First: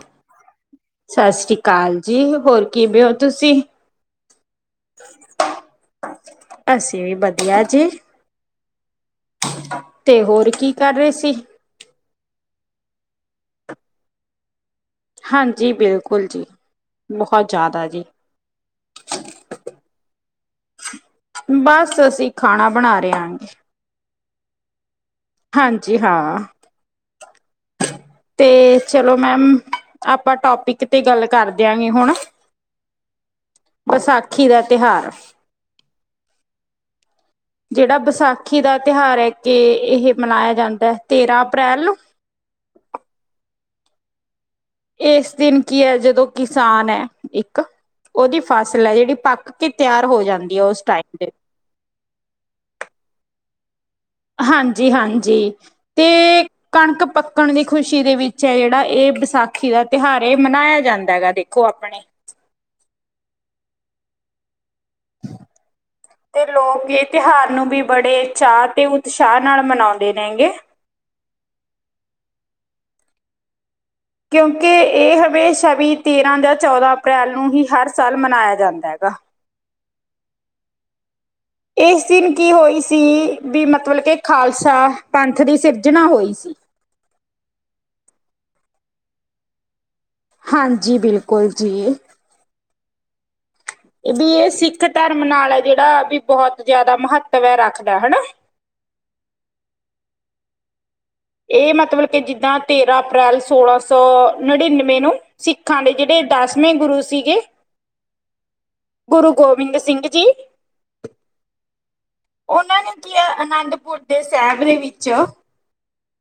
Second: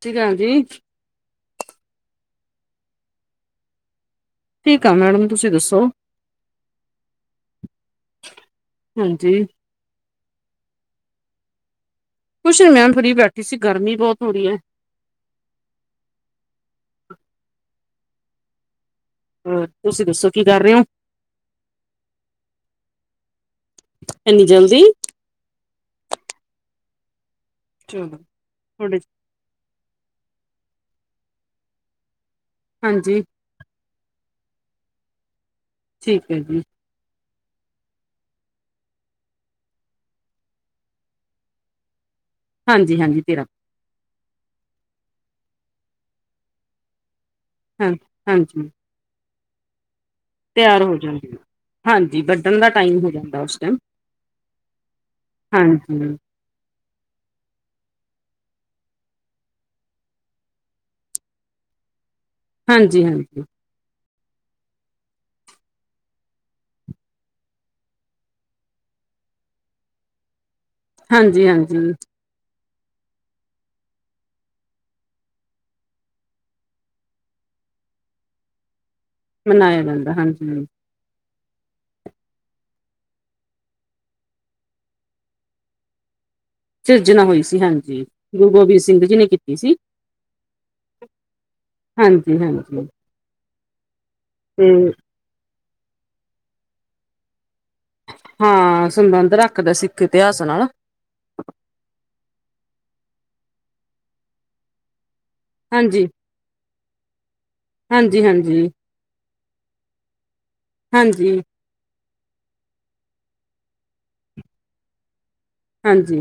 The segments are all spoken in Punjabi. ਸਤਿ ਸ਼੍ਰੀ ਅਕਾਲ ਜੀ। ਸਤਿ ਸ਼੍ਰੀ ਅਕਾਲ ਜੀ ਹੋਰ ਕਿਵੇ ਹੋ ਤੁਸੀਂ ਠੀਕ ਆ ਮੈਡਮ ਤੁਸੀਂ ਦੱਸੋ, ਅਸੀਂ ਵੀ ਵਧੀਆ ਜੀ ਹੂੰ ਤੇ ਹੋਰ ਕੀ ਕਰ ਰਹੇ ਸੀ? ਕੁਛ ਨੀ ਮੈਡਮ ਫਰੀ ਬੈਠੀ ਸੀ ਗਰਮੀ ਬਹੁਤ ਹੋ ਰਹੀ ਹੈ। ਹਾਂਜੀ ਬਿਲਕੁਲ ਜੀ, ਬਹੁਤ ਜ਼ਿਆਦਾ ਜੀ। ਹੋਰ ਤੁਸੀਂ ਦੱਸੋ ਕੀ ਕਰ ਰਹੇ ਹੋ? ਬਸ ਅਸੀ ਖਾਣਾ ਬਣਾ ਰਹੇ ਆਂ। ਏਨੀ ਜਲਦੀ। ਹਾਂਜੀ ਹਾਂ। ਚਲੋ ਤੇ ਤੁਹਾਡੇ ਚਲੋ ਮੈਮ ਆਪਾਂ ਟੋਪਿਕ ਤੇ ਗੱਲ ਕਰ ਦਿਆਂਗੇ ਹੁਣ। ਹਾਂਜੀ‌। ਵਿਸਾਖੀ ਦਾ ਤਿਹਾਰ। ਠੀਕ ਹੈ ਜੀ। [inaudible] ਜਿਹੜਾ ਵਿਸਾਖੀ ਦਾ ਤਿਉਹਾਰ ਹੈ ਕੇ ਇਹ ਮਨਾਇਆ ਜਾਂਦਾ ਹੈ ਤੇਰਾਂ ਅਪ੍ਰੈਲ ਨੂੰ। ਹਾਂਜੀ ਹਾਂਜੀ ਤੇਰਾਂ। ਇਸ ਦਿਨ ਕੀ ਹੈ ਜਦੋਂ ਕਿਸਾਨ ਹੈ ਇੱਕ ਹਾਂ ਓਹਦੀ ਹਾਂਜੀ ਫਸਲ ਹੈ ਜਿਹੜੀ ਪੱਕ ਕੇ ਤਿਆਰ ਹੋ ਜਾਂਦੀ ਹੈ ਉਸ ਤਿਆਰ ਹੋ ਟਾਈਮ ਦੇ ਜਾਂਦੀ, ਹਾਂਜੀ ਵੱਢਣ ਦਾ ਟਾਈਮ ਹੋ ਜਾਂਦਾ ਉਸ ਟਾਈਮ। ਹਾਂਜੀ-ਹਾਂਜੀ, ਹਾਂਜੀ ਤੇ ਕਣਕ ਪੱਕਣ ਦੀ ਖੁਸ਼ੀ ਦੇ ਵਿੱ ਚ ਹੈ ਜਿਹੜਾ ਇਹ ਵਿਸਾਖੀ ਦਾ ਤਿਉਹਾਰ ਏਹ ਮਨਾਇਆ ਜਾਂਦਾ ਹੈਗਾ ਦੇਖੋ ਆਪਣੇ ਹਾਂਜੀ-ਹਾਂਜੀ। [unintelligible] ਤੇ ਲੋਕ ਇਹ ਤਿਉਹਾਰ ਨੂੰ ਵੀ ਬੜੇ ਚਾਅ ਤੇ ਉਤਸ਼ਾਹ ਨਾਲ ਮਨਾਉਂਦੇ ਨੇ ਗੇ। ਹਾਂਜੀ-ਹਾਂਜੀ। ਕਿਉਂਕਿ ਇਹ ਹਮੇਸ਼ਾ ਵੀ ਤੇਰਾਂ ਜਾਂ ਚੌਦਾਂ ਅਪ੍ਰੈਲ ਨੂੰ ਹੀ ਹਰ ਸਾਲ ਮਨਾਇਆ ਜਾਂਦਾ ਹੈਗਾ। ਮਨਾਇਆ ਜਾਂਦਾ, ਹਾਂਜੀ ਹਾਂ। [inaudible] ਇਸ ਦਿਨ ਕੀ ਹੋਈ ਸੀ ਵੀ ਮਤਲਬ ਕੇ ਖਾਲਸਾ ਪੰਥ ਦੀ ਸਿਰਜਣਾ ਹੋਈ ਸੀ। ਸਿਰਜਣਾ ਹੋਈ ਸੀ, ਹਾਂਜੀ, ਗੁਰੂ ਗੋਬਿੰਦ ਸਿੰਘ ਜੀ ਨੇ ਕੀਤੀ ਸੀ। ਹਾਂਜੀ ਬਿਲਕੁਲ ਜੀ ਹਾਂਜੀ ਹਾਂਜੀ। ਵੀ ਇਹ ਤੇ ਸਿੱਖ ਧਰਮ ਨਾਲ ਹੈ ਜਿਹੜਾ ਵੀ ਬਹੁਤ ਜਿਆਦਾ ਮਹੱਤਵ ਹੈ ਰੱਖਦਾ ਹ ਹਾਂ ਸੰਬੰਧ ਰੱਖਦਾ ਸਿੱਖ ਇਤਿਹਾਸ ਨਾਲ। ਇਹ ਮਤਲਬ ਕਿ ਜਿੱਦਾਂ ਤੇਰਾਂ ਅਪ੍ਰੈਲ ਸੋਲਾਂ ਸੌ ਨੜ੍ਹਿਨਵੇਂ ਨੂੰ। ਸਿੱਖਾਂ ਦੇ ਹਾਂਜੀ ਜਿਹੜੇ ਦਸਵੇਂ ਗੁਰੂ ਸੀਗੇ, ਹਾਂਜੀ ਹਾਂਜੀ ਗੁਰੂ ਗੋਬਿੰਦ ਸਿੰਘ ਜੀ। ਹਾਂਜੀ। ਉਹਨਾਂ ਨੇ ਕੀ ਹੈ ਅਨੰਦਪੁਰ ਦੇ ਸਾਹਿਬ ਦੇ ਵਿੱਚ ਹਾਂਜੀ।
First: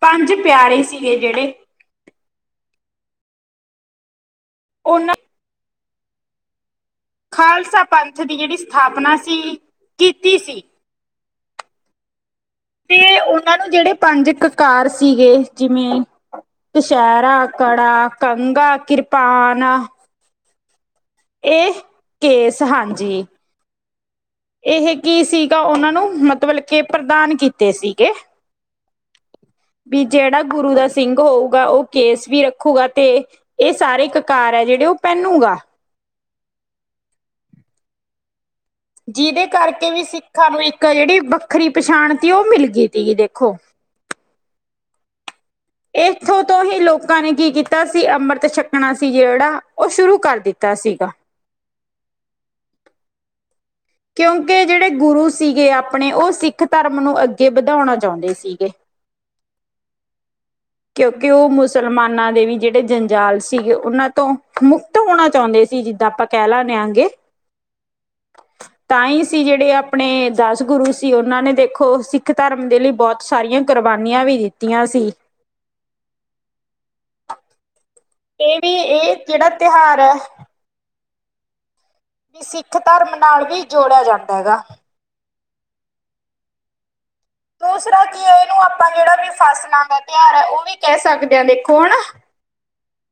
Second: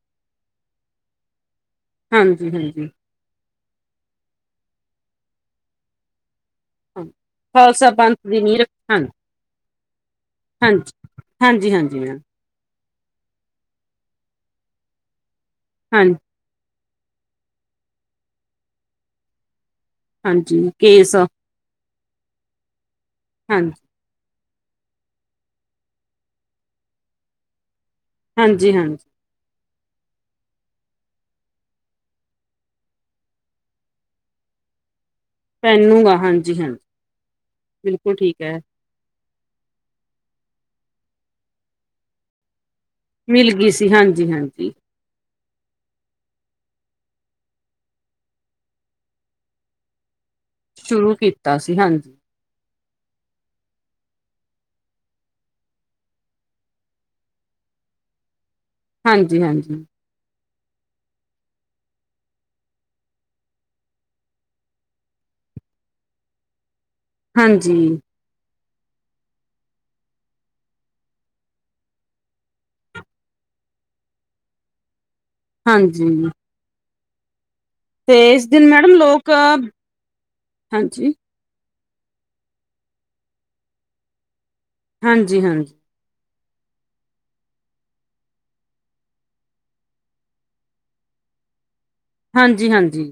ਪੰਜ ਪਿਆਰੇ ਸੀਗੇ ਜਿਹੜੇ ਹਾਂਜੀ-ਹਾਂਜੀ। ਓਹਨਾਂ ਖਾਲਸਾ ਪੰਥ ਦੀ ਜੇਹੜੀ ਸਥਾਪਨਾ ਸੀ। ਕੀਤੀ ਸੀ ਹਾਂਜੀ-ਹਾਂਜੀ-ਹਾਂਜੀ ਮੈਮ। ਤੇ ਓਨਾਂ ਨੂੰ ਜੇਹੜੇ ਪੰਜ ਕਕਾਰ ਸੀਗੇ ਜਿਵੇਂ ਹਾਂਜੀ ਕਸ਼ਹਿਰਾ, ਕੜਾ, ਕੰਘਾ, ਕਿਰਪਾਨ। ਜੀ ਕੇਸ। ਇਹ ਕੇਸ ਹਾਂਜੀ। ਹਾਂਜੀ ਇਹ ਕੀ ਸੀਗਾ, ਓਹਨਾਂ ਨੂੰ ਮਤਲਬ ਕਿ ਪ੍ਰਦਾਨ ਕੀਤੇ ਸੀ। ਹਾਂਜੀ-ਹਾਂਜੀ। ਵੀ ਜਿਹੜਾ ਗੁਰੂ ਦਾ ਸਿੰਘ ਹੋਊਗਾ, ਉਹ ਕੇਸ ਵੀ ਰੱਖੂਗਾ ਤੇ ਏਹ ਸਾਰੇ ਕਕਾਰ ਹੈ ਜਿਹੜੇ ਓ ਪੈਨੂੰਗਾ ਹਾਂਜੀ-ਹਾਂਜੀ ਬਿਲਕੁਲ ਠੀਕ ਐ। ਜਿਹਦੇ ਕਰਕੇ ਵੀ ਸਿੱਖਾਂ ਨੂੰ ਇੱਕ ਜਿਹੜੀ ਵੱਖਰੀ ਪਛਾਣਤੀ ਓਹ ਮਿਲ ਗਈ। ਤੀ ਮਿਲ ਦੇਖੋ। ਗਈ ਸੀ, ਹਾਂਜੀ-ਹਾਂਜੀ। ਇੱਥੋਂ ਤੋਂ ਹੀ ਲੋਕਾਂ ਨੇ ਕੀ ਕੀਤਾ ਸੀ, ਅੰਮ੍ਰਿਤ ਛਕਣਾ ਸੀ ਜੇਹੜਾ ਓਹ ਸ਼ੁਰੂ ਕਰ ਦਿ ਸ਼ੁਰੂ ਕੀਤਾ ਸੀ, ਹਾਂਜੀ। ਕਿਉਂਕਿ ਜਿਹੜੇ ਗੁਰੂ ਸੀਗੇ ਆਪਣੇ ਉਹ ਸਿੱਖ ਧਰਮ ਨੂੰ ਅੱਗੇ ਵਧਾਉਣਾ ਚਾਹੁੰਦੇ ਸੀਗੇ। ਹਾਂਜੀ-ਹਾਂਜੀ। ਕਿਉਂਕਿ ਉਹ ਮੁਸਲਮਾਨਾਂ ਦੇ ਵੀ ਜਿਹੜੇ ਜੰਜਾਲ ਸੀਗੇ, ਉਹਨਾਂ ਤੋਂ ਮੁਕਤ ਹੋਣਾ ਚਾਹੁੰਦੇ ਸੀ। ਜੀ ਜਿੱਦਾਂ ਆਪਾਂ ਕਹਿ ਲੈਣੇ ਆਗੇ। ਹਾਂਜੀ। ਤਾਂ ਹੀ ਸੀ ਜਿਹੜੇ ਆਪਣੇ ਦਸ ਗੁਰੂ ਸੀ- ਉਹਨਾਂ ਨੇ ਦੇਖੋ ਸਿੱਖ ਧਰਮ ਦੇ ਲਈ ਬਹੁਤ ਸਾਰੀਆਂ। ਕੁਰਬਾਨੀਆਂ ਵੀ ਦਿੱਤੀਆਂ ਸੀ। ਹਾਂਜੀ। ਤੇ ਇਸ ਇਹ ਦਿਨ ਵੀ ਮੈਡਮ ਇਹ ਲੋਕ ਜਿਹੜਾ ਤਿਉਹਾਰ ਹੈ ਵੀ ਹਾਂਜੀ। ਸਿੱਖ ਧਰਮ ਨਾਲ ਵੀ ਜੋੜਿਆ ਜਾਂਦਾ ਗਾ। ਹਾਂਜੀ-ਹਾਂਜੀ। ਦੂਸਰਾ ਕੀ ਹੈ, ਇਹਨੂੰ ਆਪਾਂ ਜਿਹੜਾ ਵੀ ਫਸਲਾਂ ਦਾ ਤਿਉਹਾਰ ਹੈ, ਉਹ ਵੀ ਕਹਿ ਸਕਦੇ ਹਾਂ ਦੇਖੋ ਹਨਾ। ਹਾਂਜੀ-ਹਾਂਜੀ।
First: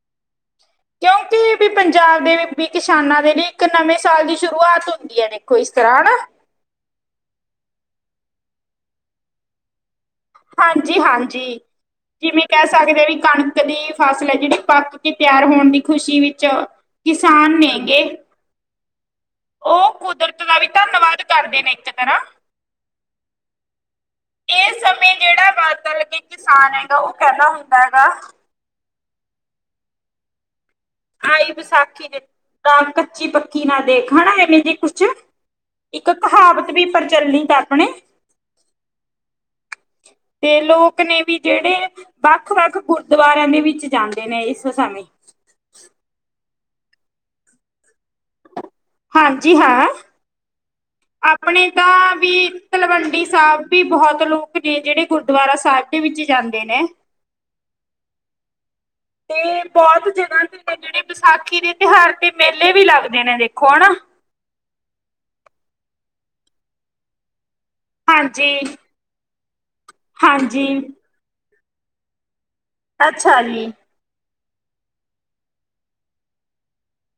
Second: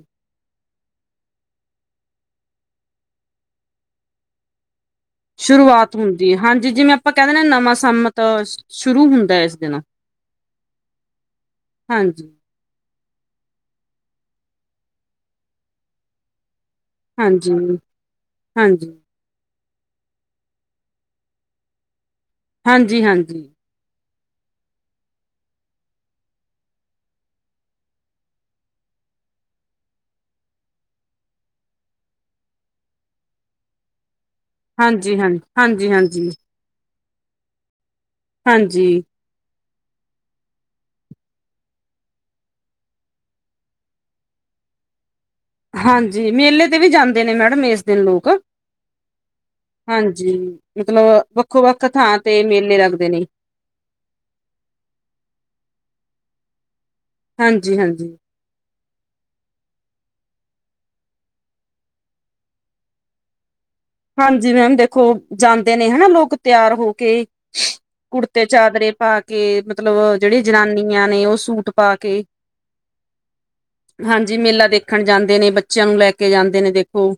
ਕਿਉਂਕਿ ਵੀ ਪੰਜਾਬ ਦੇ ਵੀ ਕਿਸਾਨਾਂ ਦੇ ਲਈ ਇੱਕ ਨਵੇਂ ਸਾਲ ਦੀ ਸ਼ੁਰੂਆਤ। ਹੁੰਦੀ ਹੈ ਦੇਖੋ ਇਸ ਸ਼ੁਰੂਆਤ ਤਰ੍ਹਾਂ ਹਨਾ ਹੁੰਦੀ ਹੈ, ਹਾਂਜੀ ਜਿਵੇਂ ਆਪਾਂ ਕਹਿ ਦਿੰਨੇ ਨਵਾਂ ਸੰਮਤ ਸ਼ੁਰੂ ਹੁੰਦਾ ਇਸ ਦਿਨ। ਹਾਂਜੀ-ਹਾਂਜੀ, ਹਾਂਜੀ ਜਿਵੇਂ ਕਹਿ ਸਕਦੇ ਵੀ। ਕਣਕ ਦੀ ਫਸਲ ਹੈ, ਜਿਹੜੀ ਪੱਕ ਕੇ ਤਿਆਰ ਹੋਣ ਦੀ ਖ਼ੁਸ਼ੀ ਵਿੱਚ। ਹਾਂਜੀ, ਕਿਸਾਨ ਨੇ ਹਾਂਜੀ, ਗੇ। ਹਾਂਜੀ, ਉਹ ਕੁਦਰਤ ਦਾ ਵੀ ਧੰਨਵਾਦ ਕਰਦੇ ਨੇ ਇੱਕ ਤਰ੍ਹਾਂ। ਹਾਂਜੀ-ਹਾਂਜੀ। ਇਸ ਸਮੇਂ ਜਿਹੜਾ ਬਾਦਲ ਕੇ ਕਿਸਾਨ ਹੈਗਾ, ਉਹ ਕਹਿੰਦਾ ਹੁੰਦਾ ਗਾ। ਆਈ ਵਿਸਾਖੀ ਤੇ ਕੱਚੀ ਪੱਕੀ ਨਾ ਦੇਖ। ਹਨਾ ਇਹੇ ਜੇ ਕੁਛ ਹਾਂਜੀ, ਹਾਂ, ਹਾਂਜੀ, ਇੱਕ ਹਾਂਜੀ, ਕਹਾਵਤ ਵੀ ਪ੍ਰਚੱਲਤ ਹੈ, ਆਪਣੇ। ਹਾਂਜੀ। ਤੇ ਲੋਕ ਨੇ ਵੀ ਜਿਹੜੇ ਵੱਖ ਵੱਖ ਗੁਰਦੁਆਰਿਆਂ ਦੇ ਵਿੱਚ ਜਾਂਦੇ ਨੇ ਇਸ ਸਮੇਂ। ਹਾਂਜੀ ਮੇਲੇ ਤੇ ਵੀ ਜਾਂਦੇ ਨੇ ਮੈਡਮ ਇਸ ਦਿਨ ਲੋਕ। ਹਾਂਜੀ ਹਾਂ। ਹਾਂਜੀ ਮਤਲਬ ਵੱਖੋ ਆਪਣੇ ਵੱਖ ਤਾਂ ਥਾਂ ਤੇ ਵੀ ਮੇਲੇ ਲੱਗਦੇ ਤਲਵੰਡੀ ਨੇ ਸਾਹਿਬ ਵੀ ਬਹੁਤ ਲੋਕ ਨੇ ਜਿਹੜੇ ਗੁਰਦੁਆਰਾ ਸਾਹਿਬ। ਦੇ ਵਿੱਚ ਜਾਂਦੇ ਨੇ ਹਾਂਜੀ, ਹਾਂਜੀ। ਤੇ ਬਹੁਤ। ਤਾ ਹੀ ਨੇ ਜਿਹੜੇ ਵਿਸਾਖੀ ਦੇ ਤਿਉਹਾਰ ਤੇ ਮੇਲੇ ਵੀ ਲੱਗਦੇ ਨੇ ਦੇਖੋ ਹਨਾ? ਹਾਂਜੀ ਮੈਮ ਦੇਖੋ ਜਾਂਦੇ ਨੇ ਹਨਾ, ਲੋਕ ਤਿਆਰ ਹੋ ਕੇ। ਕੁੜਤੇ ਹਾਂਜੀ ਚਾਦਰੇ ਪਾ ਕੇ ਮਤਲਬ ਜਿਹੜੇ ਹਾਂਜੀ ਜਨਾਨੀਆਂ ਨੇ ਉਹ ਸੂਟ ਪਾ ਕੇ। ਅੱਛਾ ਜੀ। ਜੀ ਮੇਲਾ ਦੇਖਣ ਜਾਂਦੇ ਨੇ ਬੱਚਿਆਂ ਨੂੰ ਲੈ ਕੇ ਜਾਂਦੇ ਨੇ ਦੇਖੋ।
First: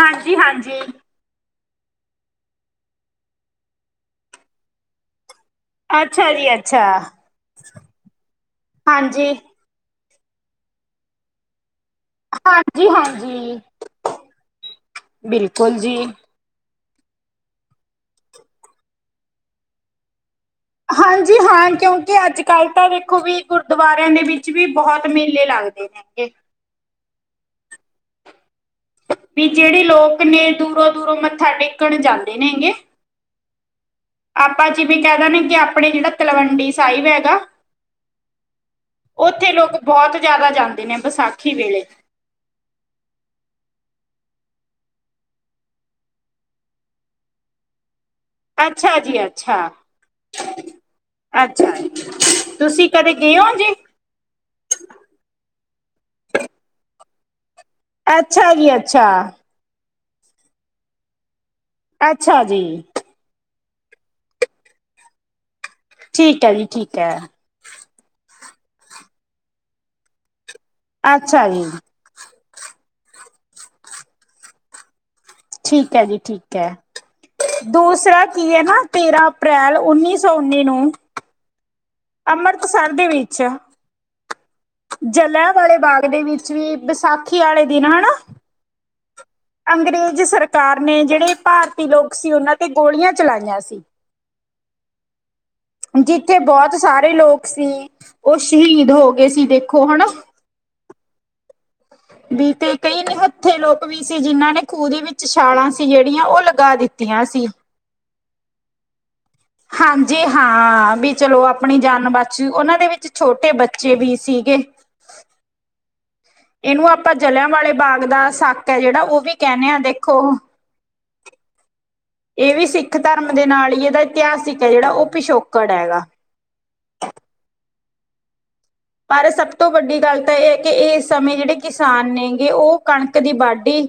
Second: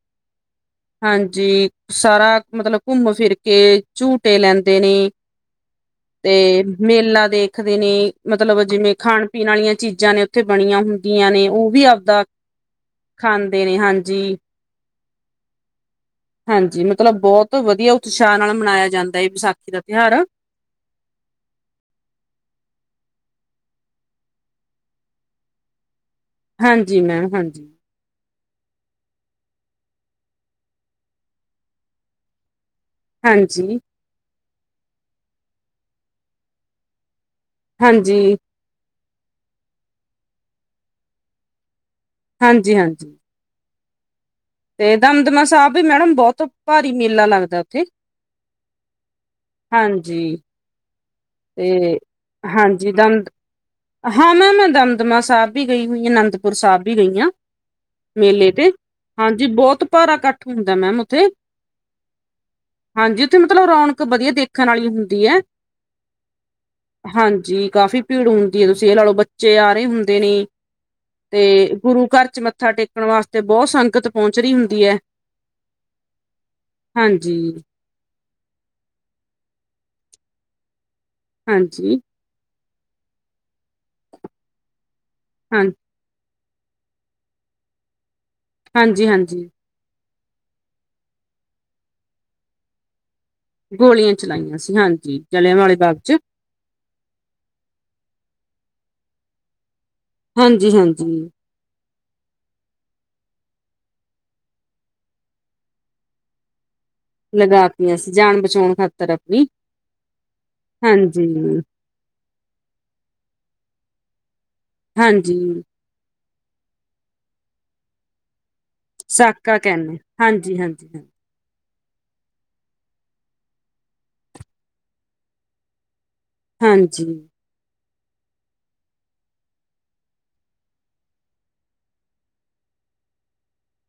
ਹਾਂਜੀ-ਹਾਂਜੀ। ਹਾਂਜੀ, ਸਾਰਾ ਮਤਲਬ ਘੁੰਮ ਫਿਰ ਕੇ ਝੂਟੇ ਲੈਂਦੇ ਨੇ। ਅੱਛਾ ਜੀ ਤੇ ਅੱਛਾ ਮੇਲਾ ਦੇਖਦੇ ਨੇ, ਮਤਲਬ ਜਿਵੇਂ ਖਾਣ ਹਾਂਜੀ ਪੀਣ ਵਾਲੀਆਂ ਚੀਜ਼ਾਂ ਨੇ। ਉੱਥੇ ਬਣੀਆਂ ਹੁੰਦੀਆਂ, ਨੇ ਉਹ ਵੀ ਆਪਦਾ ਹਾਂਜੀ ਹਾਂਜੀ ਖਾਂਦੇ ਨੇ ਹਾਂਜੀ। ਬਿਲਕੁਲ ਜੀ। ਹਾਂਜੀ, ਮਤਲਬ ਬਹੁਤ ਵਧੀਆ ਉਤਸ਼ਾਹ ਨਾਲ ਮਨਾਇਆ ਜਾਂਦਾ ਹੈ, ਵਿਸਾਖੀ ਦਾ ਤਿਉਹਾਰ। ਹਾਂਜੀ ਹਾਂ, ਕਿਉਂਕਿ ਅੱਜ ਕੱਲ ਤਾਂ ਦੇਖੋ ਵੀ ਗੁਰਦੁਆਰਿਆਂ ਦੇ ਵਿੱਚ ਵੀ ਬਹੁਤ ਮੇਲੇ ਲੱਗਦੇ। ਲੱਗੇ ਨੇ। ਹਾਂਜੀ, ਮੈਂਮ ਹਾਂਜੀ। ਵੀ ਜਿਹੜੇ ਲੋਕ ਨੇ ਦੂਰੋਂ-ਦੂਰੋਂ ਮੱਥਾ ਟੇਕਣ ਜਾਂਦੇ ਨੇ ਗੇ। ਹਾਂਜੀ। ਆਪਾਂ ਜਿਵੇਂ ਕਹਿ ਦੇ ਨੇ ਕਿ ਆਪਣੇ ਜਿਹੜਾ ਤਲਵੰਡੀ ਸਾਹਿਬ ਹੈਗਾ। ਹਾਂਜੀ। ਉੱਥੇ ਲੋਕ ਬਹੁਤ ਜ਼ਿਆਦਾ ਜਾਂਦੇ ਨੇ ਵਿਸਾਖੀ ਵੇਲੇ। ਹਾਂਜੀ-ਹਾਂਜੀ। ਤੇ ਦਮਦਮਾ ਸਾਹਿਬ ਵੀ ਮੈਡਮ ਬਹੁਤ ਭਾਰੀ ਮੇਲਾ ਲੱਗਦਾ, ਉੱਥੇ। ਅੱਛਾ ਜੀ ਅੱਛਾ, ਹਾਂਜੀ ਅੱਛਾ ਤੇ ਤੁਸੀਂ ਹਾਂਜੀ ਕਦੇ ਦਮ ਗਏ ਹੋ ਜੀ ਹਾਂ ਮੈ ਮੈਂ ਦਮਦਮਾ ਸਾਹਿਬ ਵੀ ਗਈ ਹੋਈ, ਅਨੰਦਪੁਰ ਸਾਹਿਬ ਵੀ ਗਈ ਹਾਂ। ਮੇਲੇ ਅੱਛਾ ਤੇ ਜੀ ਅੱਛਾ ਹਾਂਜੀ ਬਹੁਤ ਭਾਰਾ ਇਕੱਠ ਹੁੰਦਾ ਮੈਮ ਉੱਥੇ ਅੱਛਾ ਜੀ, ਹਾਂਜੀ ਉੱਥੇ ਮਤਲਬ ਰੌਣਕ ਵਧੀਆ ਦੇਖਣ ਵਾਲੀ ਹੁੰਦੀ ਹੈ। ਠੀਕ ਹੈ ਜੀ ਠੀਕ ਹੈ ਹਾਂਜੀ, ਕਾਫੀ ਭੀੜ ਹੁੰ ਜੀ ਤੁਸੀਂ ਇਹ ਲਾ ਲਓ, ਬੱਚੇ ਆ ਰਹੇ ਹੁੰਦੇ ਨੇ ਅੱਛਾ ਜੀ ਤੇ ਗੁਰੂ ਘਰ ਚ ਮ ਮੱਥਾ ਟੇਕਣ ਵਾਸਤੇ ਬਹੁਤ ਸੰਗਤ ਪਹੁੰਚ ਰਹੀ ਹੁੰਦੀ ਹੈ। ਠੀਕ ਹੈ ਜੀ ਠੀਕ ਹੈ, ਹਾਂਜੀ ਦੂਸਰਾ ਕੀ ਹੈ ਨਾ ਤੇਰਾਂ ਅਪ੍ਰੈਲ ਉੱਨੀ ਸ ਸੋ ਉੱਨੀੇ ਨੂੰ, ਹਾਂਜੀ, ਬਸੰਤ ਵਿੱਚ ਆ। ਜਲਿਆਂ ਹਾਂ ਵਾਲੇ ਬਾਗ ਦੇ ਵਿੱਚ ਵੀ ਵਿਸਾਖੀ ਵਾਲੇ ਦਿਨ ਹਨਾ। ਹਾਂਜੀ ਹਾਂਜੀ ਅੰਗਰੇਜ਼ ਸਰਕਾਰ ਨੇ ਜਿਹੜੇ ਭਾਰਤੀ ਲੋਕ ਸੀ, ਉਹਨਾਂ ਤੇ ਗੋਲੀਆਂ। ਚਲਾਈਆਂ ਸੀ, ਗੋਲੀਆਂ ਚਲਾਈਆਂ ਸੀ ਹਾਂਜੀ ਜਲਿਆਂ ਵਾਲੇ ਬਾਗ ਚ ਜਿੱਥੇ ਬਹੁਤ ਸਾਰੇ ਲੋਕ ਸੀ। ਉਹ ਸ਼ਹੀਦ ਹੋ ਗਏ ਸੀ ਤੇ, ਹਾਂਜੀ-ਹਾਂਜੀ, ਵੀ ਤੇ ਕਈ ਨਿਹੱਥੇ ਲੋਕ ਵੀ ਸੀ, ਜਿਨਾਂ ਨੇ ਖੂਹ ਦੇ ਵਿੱਚ ਛਾਲਾਂ ਸੀ ਜਿਹੜੀਆਂ ਉਹ ਲਗਾ ਦਿੱਤੀ। ਲਗਾਤੀਆਂ ਸੀ ਜਾਣ ਬਚਾਣ ਖਾਤਰ, ਆਪਣੀ ਹਾਂਜੀ ਹਾਂ, ਵੀ ਹਾਂਜੀ ਚਲੋ ਆਪਣੀ ਜਾਨ ਬਚ ਜੂ ਉਹਨਾਂ ਦੇ ਵਿੱਚ ਛੋਟੇ ਬੱਚੇ, ਬੱਚੇ ਵੀ ਸੀਗੇ। ਹਾਂਜੀ, ਇਹਨੂੰ ਆਪਾਂ ਜਲ੍ਹਿਆਂ ਵਾਲੇ ਬਾਗ ਦਾ ਸਾ ਜਿਹੜਾ ਉਹ ਵੀ ਸਾਕਾ ਕਹਿੰਨੇ ਆ ਕਹਿੰਦੇ ਦੇਖੋ। ਹਾਂਜੀ ਹਾਂਜੀ ਹਾਂ ਇਹ ਵੀ ਸਿੱਖ ਧਰਮ ਦੇ ਨਾਲ ਹੀ ਇਹਦਾ ਇਤਿਹਾਸਿਕ ਹੈ, ਜਿਹੜਾ ਉਹ ਪਿਛੋਕੜ ਹੈਗਾ। ਹਾਂਜੀ, ਪਰ ਸਭ ਤੋਂ ਵੱਡੀ ਗੱਲ ਤਾਂ ਇਹ ਹੈ, ਕਿ ਇਸ ਸਮੇਂ ਜਿਹੜੇ ਕਿਸਾਨ ਨੇਗੇ ਉਹ ਕਣਕ ਦੀ ਵਾਢੀ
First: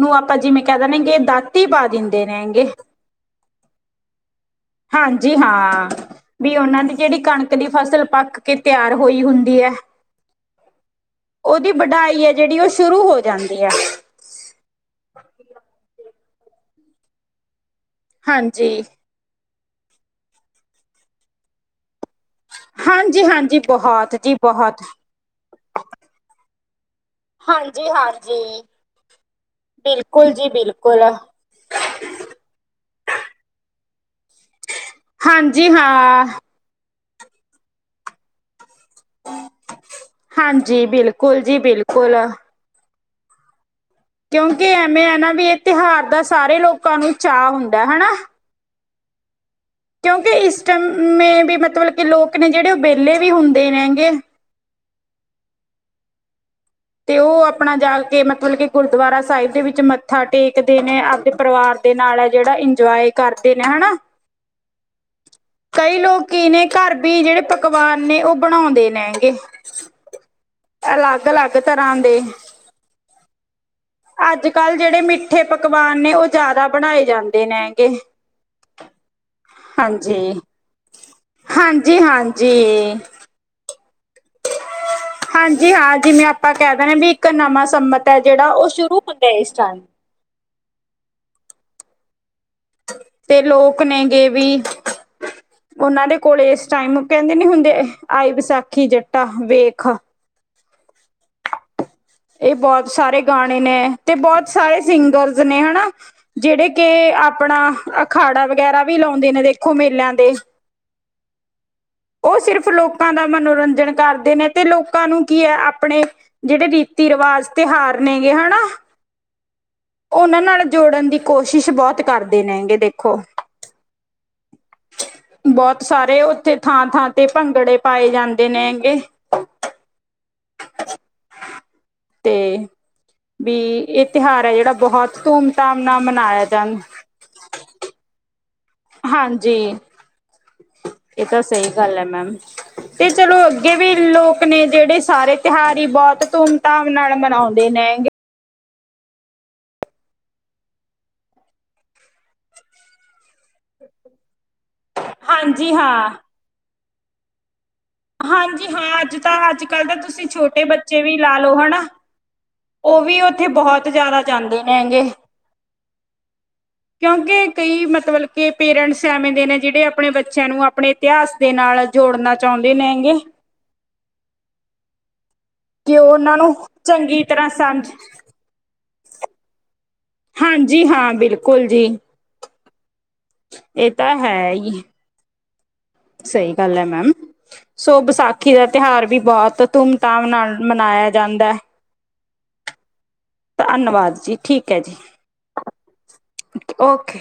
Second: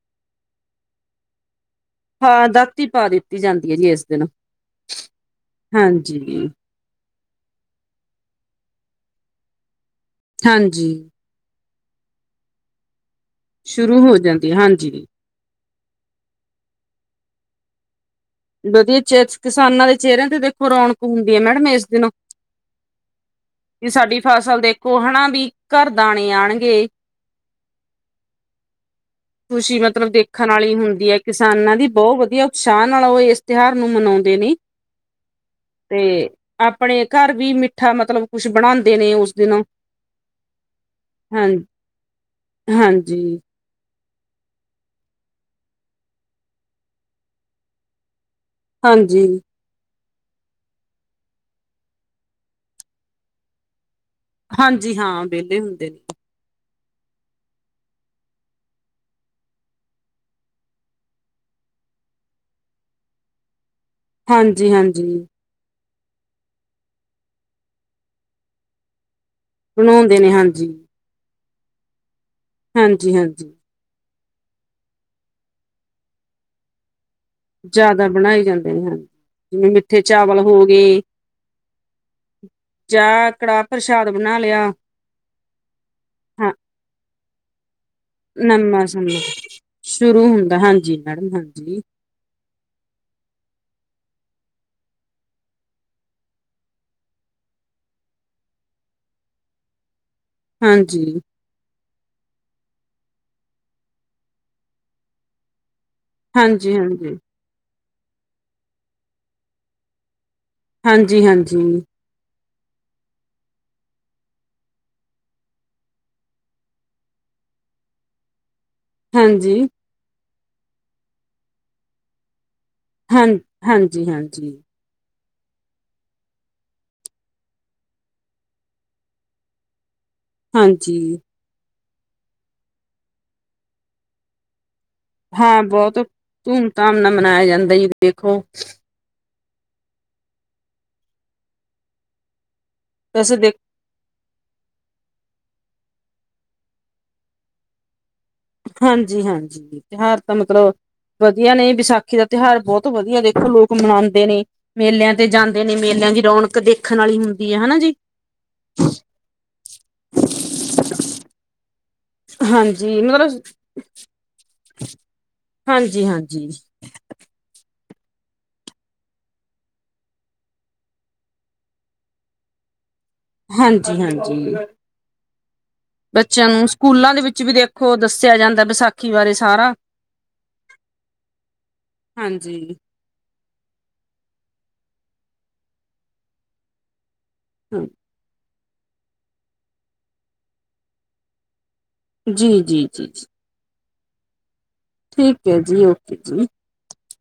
ਨੂੰ ਆਪਾਂ ਜਿਵੇਂ ਕਹਿ ਦਿੰਨੇ ਕਿ ਦਾ, ਹਾਂ ਦਾਤੀ ਪਾ ਦਿੱਤੀ ਜਾਂਦੀ ਹੈ, ਜੀ ਇਸ ਦਿਨ ਹਾਂਜੀ, ਹਾਂ ਹਾਂਜੀ ਵੀ ਉਹਨਾਂ ਦੀ ਜਿਹੜੀ ਕਣਕ ਦੀ ਫਸਲ ਪੱਕ ਕੇ ਤਿਆਰ ਹੋਈ ਹੁੰਦੀ ਹੈ। ਹਾਂਜੀ, ਉਹਦੀ ਵਢਾਈ ਹੈ ।ਜਿਹੜੀ ਉਹ ਸ਼ੁਰੂ ਹੋ ਜਾਂਦੀ ਹੈ ਸ਼ੁਰੂ ਹੋ ਜਾਂਦੀ ।ਹਾਂਜੀ। ਹਾਂਜੀ ਵਧੀਆ ਚ ਕਿਸਾਨਾਂ ਦੇ ਚਿਹਰਿਆਂ ਤੇ ਦੇਖੋ ਰੌਣਕ ਹੁੰਦੀ ਹੈ। ਮੈਡਮ ਇਸ ਦਿਨ ਹਾਂਜੀ ਹਾਂਜੀ ਵੀ ਬਹੁਤ ਸਾਡੀ ਜੀ ਫਸਲ ਬਹੁਤ ਦੇਖੋ ਹਨਾ ਵੀ ਘਰ ਦਾਣੇ ਆਉਣ ਹਾਂਜੀ- ਹਾਂਜੀ ਖ਼ੁਸ਼ੀ ਮਤਲਬ ਬਿਲਕੁਲ ਜੀ ਦੇਖਣ ਵਾਲੀ ਬਿਲਕੁਲ ਹੁੰਦੀ ਹੈ। ਕਿਸਾਨਾਂ ਦੀ ਬਹੁ ਵਧੀਆ ਉਤਸ਼ਾਹ ਨਾਲ ਉਹ ਇਸ ਤਿਉਹਾਰ ਨੂੰ ਮਨਾਉਂਦੇ ਨੇ। ਹਾਂਜੀ ਤੇ ਹਾਂ ਆਪਣੇ ਘਰ ਵੀ ਮਿੱਠਾ ਮਤਲਬ ਕੁੱਛ ਬਣਾਉਂ ਦੇ ਨੇ ਉਸ ਦਿਨ। ਹਾਂਜੀ ਬਿਲਕੁਲ ਹਾਂ, ਜੀ ਬਿਲਕੁਲ ਹਾਂਜੀ। ਕਿਉਂਕਿ ਐਵੇਂ ਹੈ ਨਾ ਵੀ ਇਹ ਤਿਉਹਾਰ ਦਾ ਸਾਰੇ ਲੋਕਾਂ ਨੂੰ ਚਾਅ ਹੁੰਦਾ ਹਨਾ। ਹਾਂਜੀ। ਕਿਉਂਕਿ ਇਸ ਟਾਈਮੇ ਵੀ ਮਤਲਬ ਕਿ ਲੋਕ ਨੇ ਜਿਹੜੇ ਉਹ ਵਿਹਲੇ ਵੀ ਹੁੰਦੇ ਨੇ ਹੈਗੇ। ਹਾਂਜੀ। ਹਾਂ, ਵਿਹਲੇ ਹੁੰਦੇ ਨੇ। ਤੇ ਉਹ ਆਪਣਾ ਜਾ ਕੇ ਮਤਲਬ ਕਿ ਗੁਰਦੁਆਰਾ ਸਾਹਿਬ ਦੇ ਵਿੱਚ ਮੱਥਾ ਟੇਕਦੇ ਨੇ ਆਪਦੇ ਪਰਿਵਾਰ ਦੇ ਨਾਲ ਹੈ। ਜਿਹੜਾ ਇੰਜੋਏ ਕਰਦੇ ਨੇ ਹਨਾ। ਹਾਂਜੀ- ਹਾਂਜੀ ਕਈ ਲੋਕ ਕੀ ਨੇ ਘਰ ਵੀ ਜਿਹੜੇ ਪਕਵਾਨ ਨੇ ਉਹ ਬਣਾਉਂਦੇ ਨੇ ਹੈਗੇ। ਬਣਾਉਂਦੇ ਨੇ। ਹਾਂਜੀ। ਤਰ੍ਹਾਂ ਦੇ ਹਾਂਜੀ-ਹਾਂਜੀ। ਅੱਜ-ਕੱਲ ਜਿਹੜੇ ਮਿੱਠੇ ਪਕਵਾਨ ਨੇ ਉਹ ਜ਼ਿਆਦਾ ਬਣਾਏ ਜਾਂ ਜ਼ਿਆਦਾ ਬਣਾਏ ਜਾਂਦੇ ਹਨ। ਜਿਵੇਂ ਮਿੱਠੇ ਚਾਵਲ ਹਾਂਜੀ। ਹੋ ਗਏ ਹਾਂਜੀ-ਹਾਂਜੀ ਜਾਂ ਕੜਾ ਪ੍ਰਸ਼ਾਦ ਬਣਾ ਲਿਆ। ਹਾਂਜੀ। ਹਾਂ, ਜਿਵੇਂ ਹਾਂ ਆਪਾਂ ਕਹਿ ਦੇਣੇ ਹਾ ਵੀ ਇੱਕ ਨਵਾਂ ਸੰਮਤ ਜਿਹੜਾ ਉਹ ਨਮਾ ਸ਼ੁਰੂ ਸਮਾਂ ਹੁੰਦਾ ਇਸ ਟਾਈਮ। ਸ਼ੁਰੂ ਹੁੰਦਾ ਹਾਂਜੀ। ਮੈਡਮ, ਹਾਂਜੀ। ਤੇ ਲੋਕ ਨੇਗੇ ਵੀ ਉਹਨਾਂ ਦੇ ਕੋਲ ਇਸ ਟਾਈਮ ਕਹਿੰਦੇ ਨੀ ਹੁੰਦੇ। ਆਈ ਵਿਸਾਖੀ ਜੱਟਾ ਵੇਖ ਹਾਂਜੀ। ਇਹ ਬਹੁਤ ਸਾਰੇ ਗਾਣੇ ਨੇ, ਤੇ ਬਹੁਤ ਸਾਰੇ ਸਿੰਗਰਸ ਨੇ ਹਨਾ। ਜਿਹੜੇ ਹਾਂਜੀ ਕਿ ਹਾਂਜੀ ਆਪਣਾ ਅਖਾੜਾ ਵਗੈਰਾ ਵੀ ਲਾਉਂਦੇ ਨੇ ਦੇਖੋ ਮੇਲਿਆਂ ਦੇ ਹਾਂਜੀ-ਹਾਂਜੀ। ਉਹ ਸਿਰਫ ਲੋਕਾਂ ਦਾ ਮਨੋਰੰਜਨ ਕਰਦੇ ਨੇ ਤੇ ਲੋਕਾਂ ਨੂੰ ਕੀ ਹੈ। ਆਪਣੇ ਜਿਹੜੇ ਰੀ ਤੀ-ਰਿਵਾਜ਼, ਤਿਉਹਾਰ ਨੇ ਗੇ ਹਨਾ। ਹਾਂਜੀ। ਉਹਨਾਂ ਨਾਲ ਜੋੜਨ ਦੀ ਕੋਸ਼ਿਸ਼ ਬਹੁਤ ਕਰਦੇ ਨੇਗੇ। ਦੇਖੋ ਹਾਂ, ਹਾਂਜੀ-ਹਾਂਜੀ। ਬਹੁਤ ਸਾਰੇ ਉੱਥੇ ਥਾਂ-ਥਾਂ ਤੇ ਭੰਗੜੇ ਪਾਏ ਜਾਂਦੇ ਹੈ ਗਏ। ਹਾਂਜੀ। ਤੇ, ਵੀ ਇਹ ਤਿਉਹਾਰ ਹੈ। ਜਿਹੜਾ ਬਹੁਤ ਹਾਂ। ਧੂਮ-ਧਾਮ ਬਹੁਤ ਨਾਲ ਮਨਾਇਆ ਧੂਮ-ਧਾਮ ਜਾਂਦਾ ਨਾਲ ਮਨਾਇਆ ਜਾਂਦਾ ਏ ਦੇਖੋ ਹਾਂਜੀ। ਇਹ ਤਾਂ ਸਹੀ ਗੱਲ ਹੈ। ਮੈਮ, ਤੇ ਚਲੋ ਵੈਸੇ ਦੇਖ ਅੱਗੇ ਵੀ ਲੋਕ ਨੇ ਜਿਹੜੇ ਸਾਰੇ ਤਿਉਹਾਰ ਹੀ ਬਹੁਤ ਧੂਮ-ਧਾਮ ਨਾਲ ਮਨਾਉਂਦੇ ਨੇ । ਹਾਂਜੀ-ਹਾਂਜੀ, ਤਿਉਹਾਰ ਤਾਂ ਮਤਲਬ ਵਧੀਆ ਨੇ, ਵਿਸਾਖੀ ਦਾ ਤਿਉਹਾਰ ਬਹੁਤ ਵਧੀਆ ਦੇਖ ਲੋਕ ਮਨਾਉਂਦੇ ਨੇ, ਮੇਲਿਆਂ ਤੇ ਜਾਂਦੇ ਹਾਂਜੀ ਨੇ ਹਾਂ ਮੇਲਿਆਂ ਦੀ ਰੌਣਕ ਦੇਖਣ ਵਾਲੀ ਹੁੰਦੀ ਹੈ। ਹਨਾ ਜੀ। ਹਾਂਜੀ-ਹਾਂ, ਅੱਜ ਤਾਂ ਅੱਜ-ਕੱਲ੍ਹ ਤਾਂ ਤੁਸੀਂ ਛੋਟੇ ਬੱਚੇ ਵੀ ਲਾ ਲਓ ਹਨਾ। ਉਹ ਹਾਂਜੀ ਵੀ ਮਤਲਬ ਉੱਥੇ ਬਹੁਤ ਜਿਆਦਾ ਜਾਂਦੇ ਨੇ ਗੇੇਂ। ਹਾਂਜੀ ਹਾਂਜੀ ਕਿਉਂਕਿ ਕਈ ਮਤਲਬ ਕੇ ਪੇਰੈਂਟਸ ਐਵੇਂ ਦੇ ਨੇ ਜਿਹੜੇ ਆਪਣੇ ਬੱਚਿਆਂ ਨੂੰ ਆਪਣੇ ਇਤਿਹਾਸ ਦੇ ਨਾਲ ਨਾਲ ਜੋੜਨਾ ਚਾਹੁੰਦੇ ਨੇਂ ਗੇ। ਹਾਂਜੀ-ਹਾਂਜੀ। ਕਿ ਉਹ ਉਹਨਾਂ ਬੱਚਿਆਂ ਨੂੰ ਸਕੂਲਾਂ ਦੇ ਚੰਗੀ ਵਿੱਚ ਤਰ੍ਹਾਂ ਵੀ ਸਮਝ ਦੇਖੋ ਦੱਸਿਆ, ਜਾਂਦਾ ਵਿਸਾਖੀ ਬਾਰੇ ਸਾਰਾ। ਹਾਂਜੀ-ਹਾਂ ਬਿਲਕੁਲ ਜੀ। ਹਾਂਜੀ ਇਹ ਤਾਂ ਹੈ ਹੀ। ਸਹੀ ਗੱਲ ਹੈ, ਮੈਮ ਸੋ ਵਿਸਾਖ ਖੀ ਦਾ ਤਿਉਹਾਰ ਵੀ ਬਹੁਤ ਧੂਮ-ਧਾਮ ਨਾਲ ਮਨਾਇਆ ਜਾਂਦਾ ਹੈ। ਜੀ-ਜੀ, ਜੀ-ਜੀ। ਧੰਨਵਾਦ ਜੀ ਠੀਕ ਹੈ ਜੀ, ਠੀਕ ਹੈ ਜੀ ਓਕੇ ਜੀ ਓਕੇ।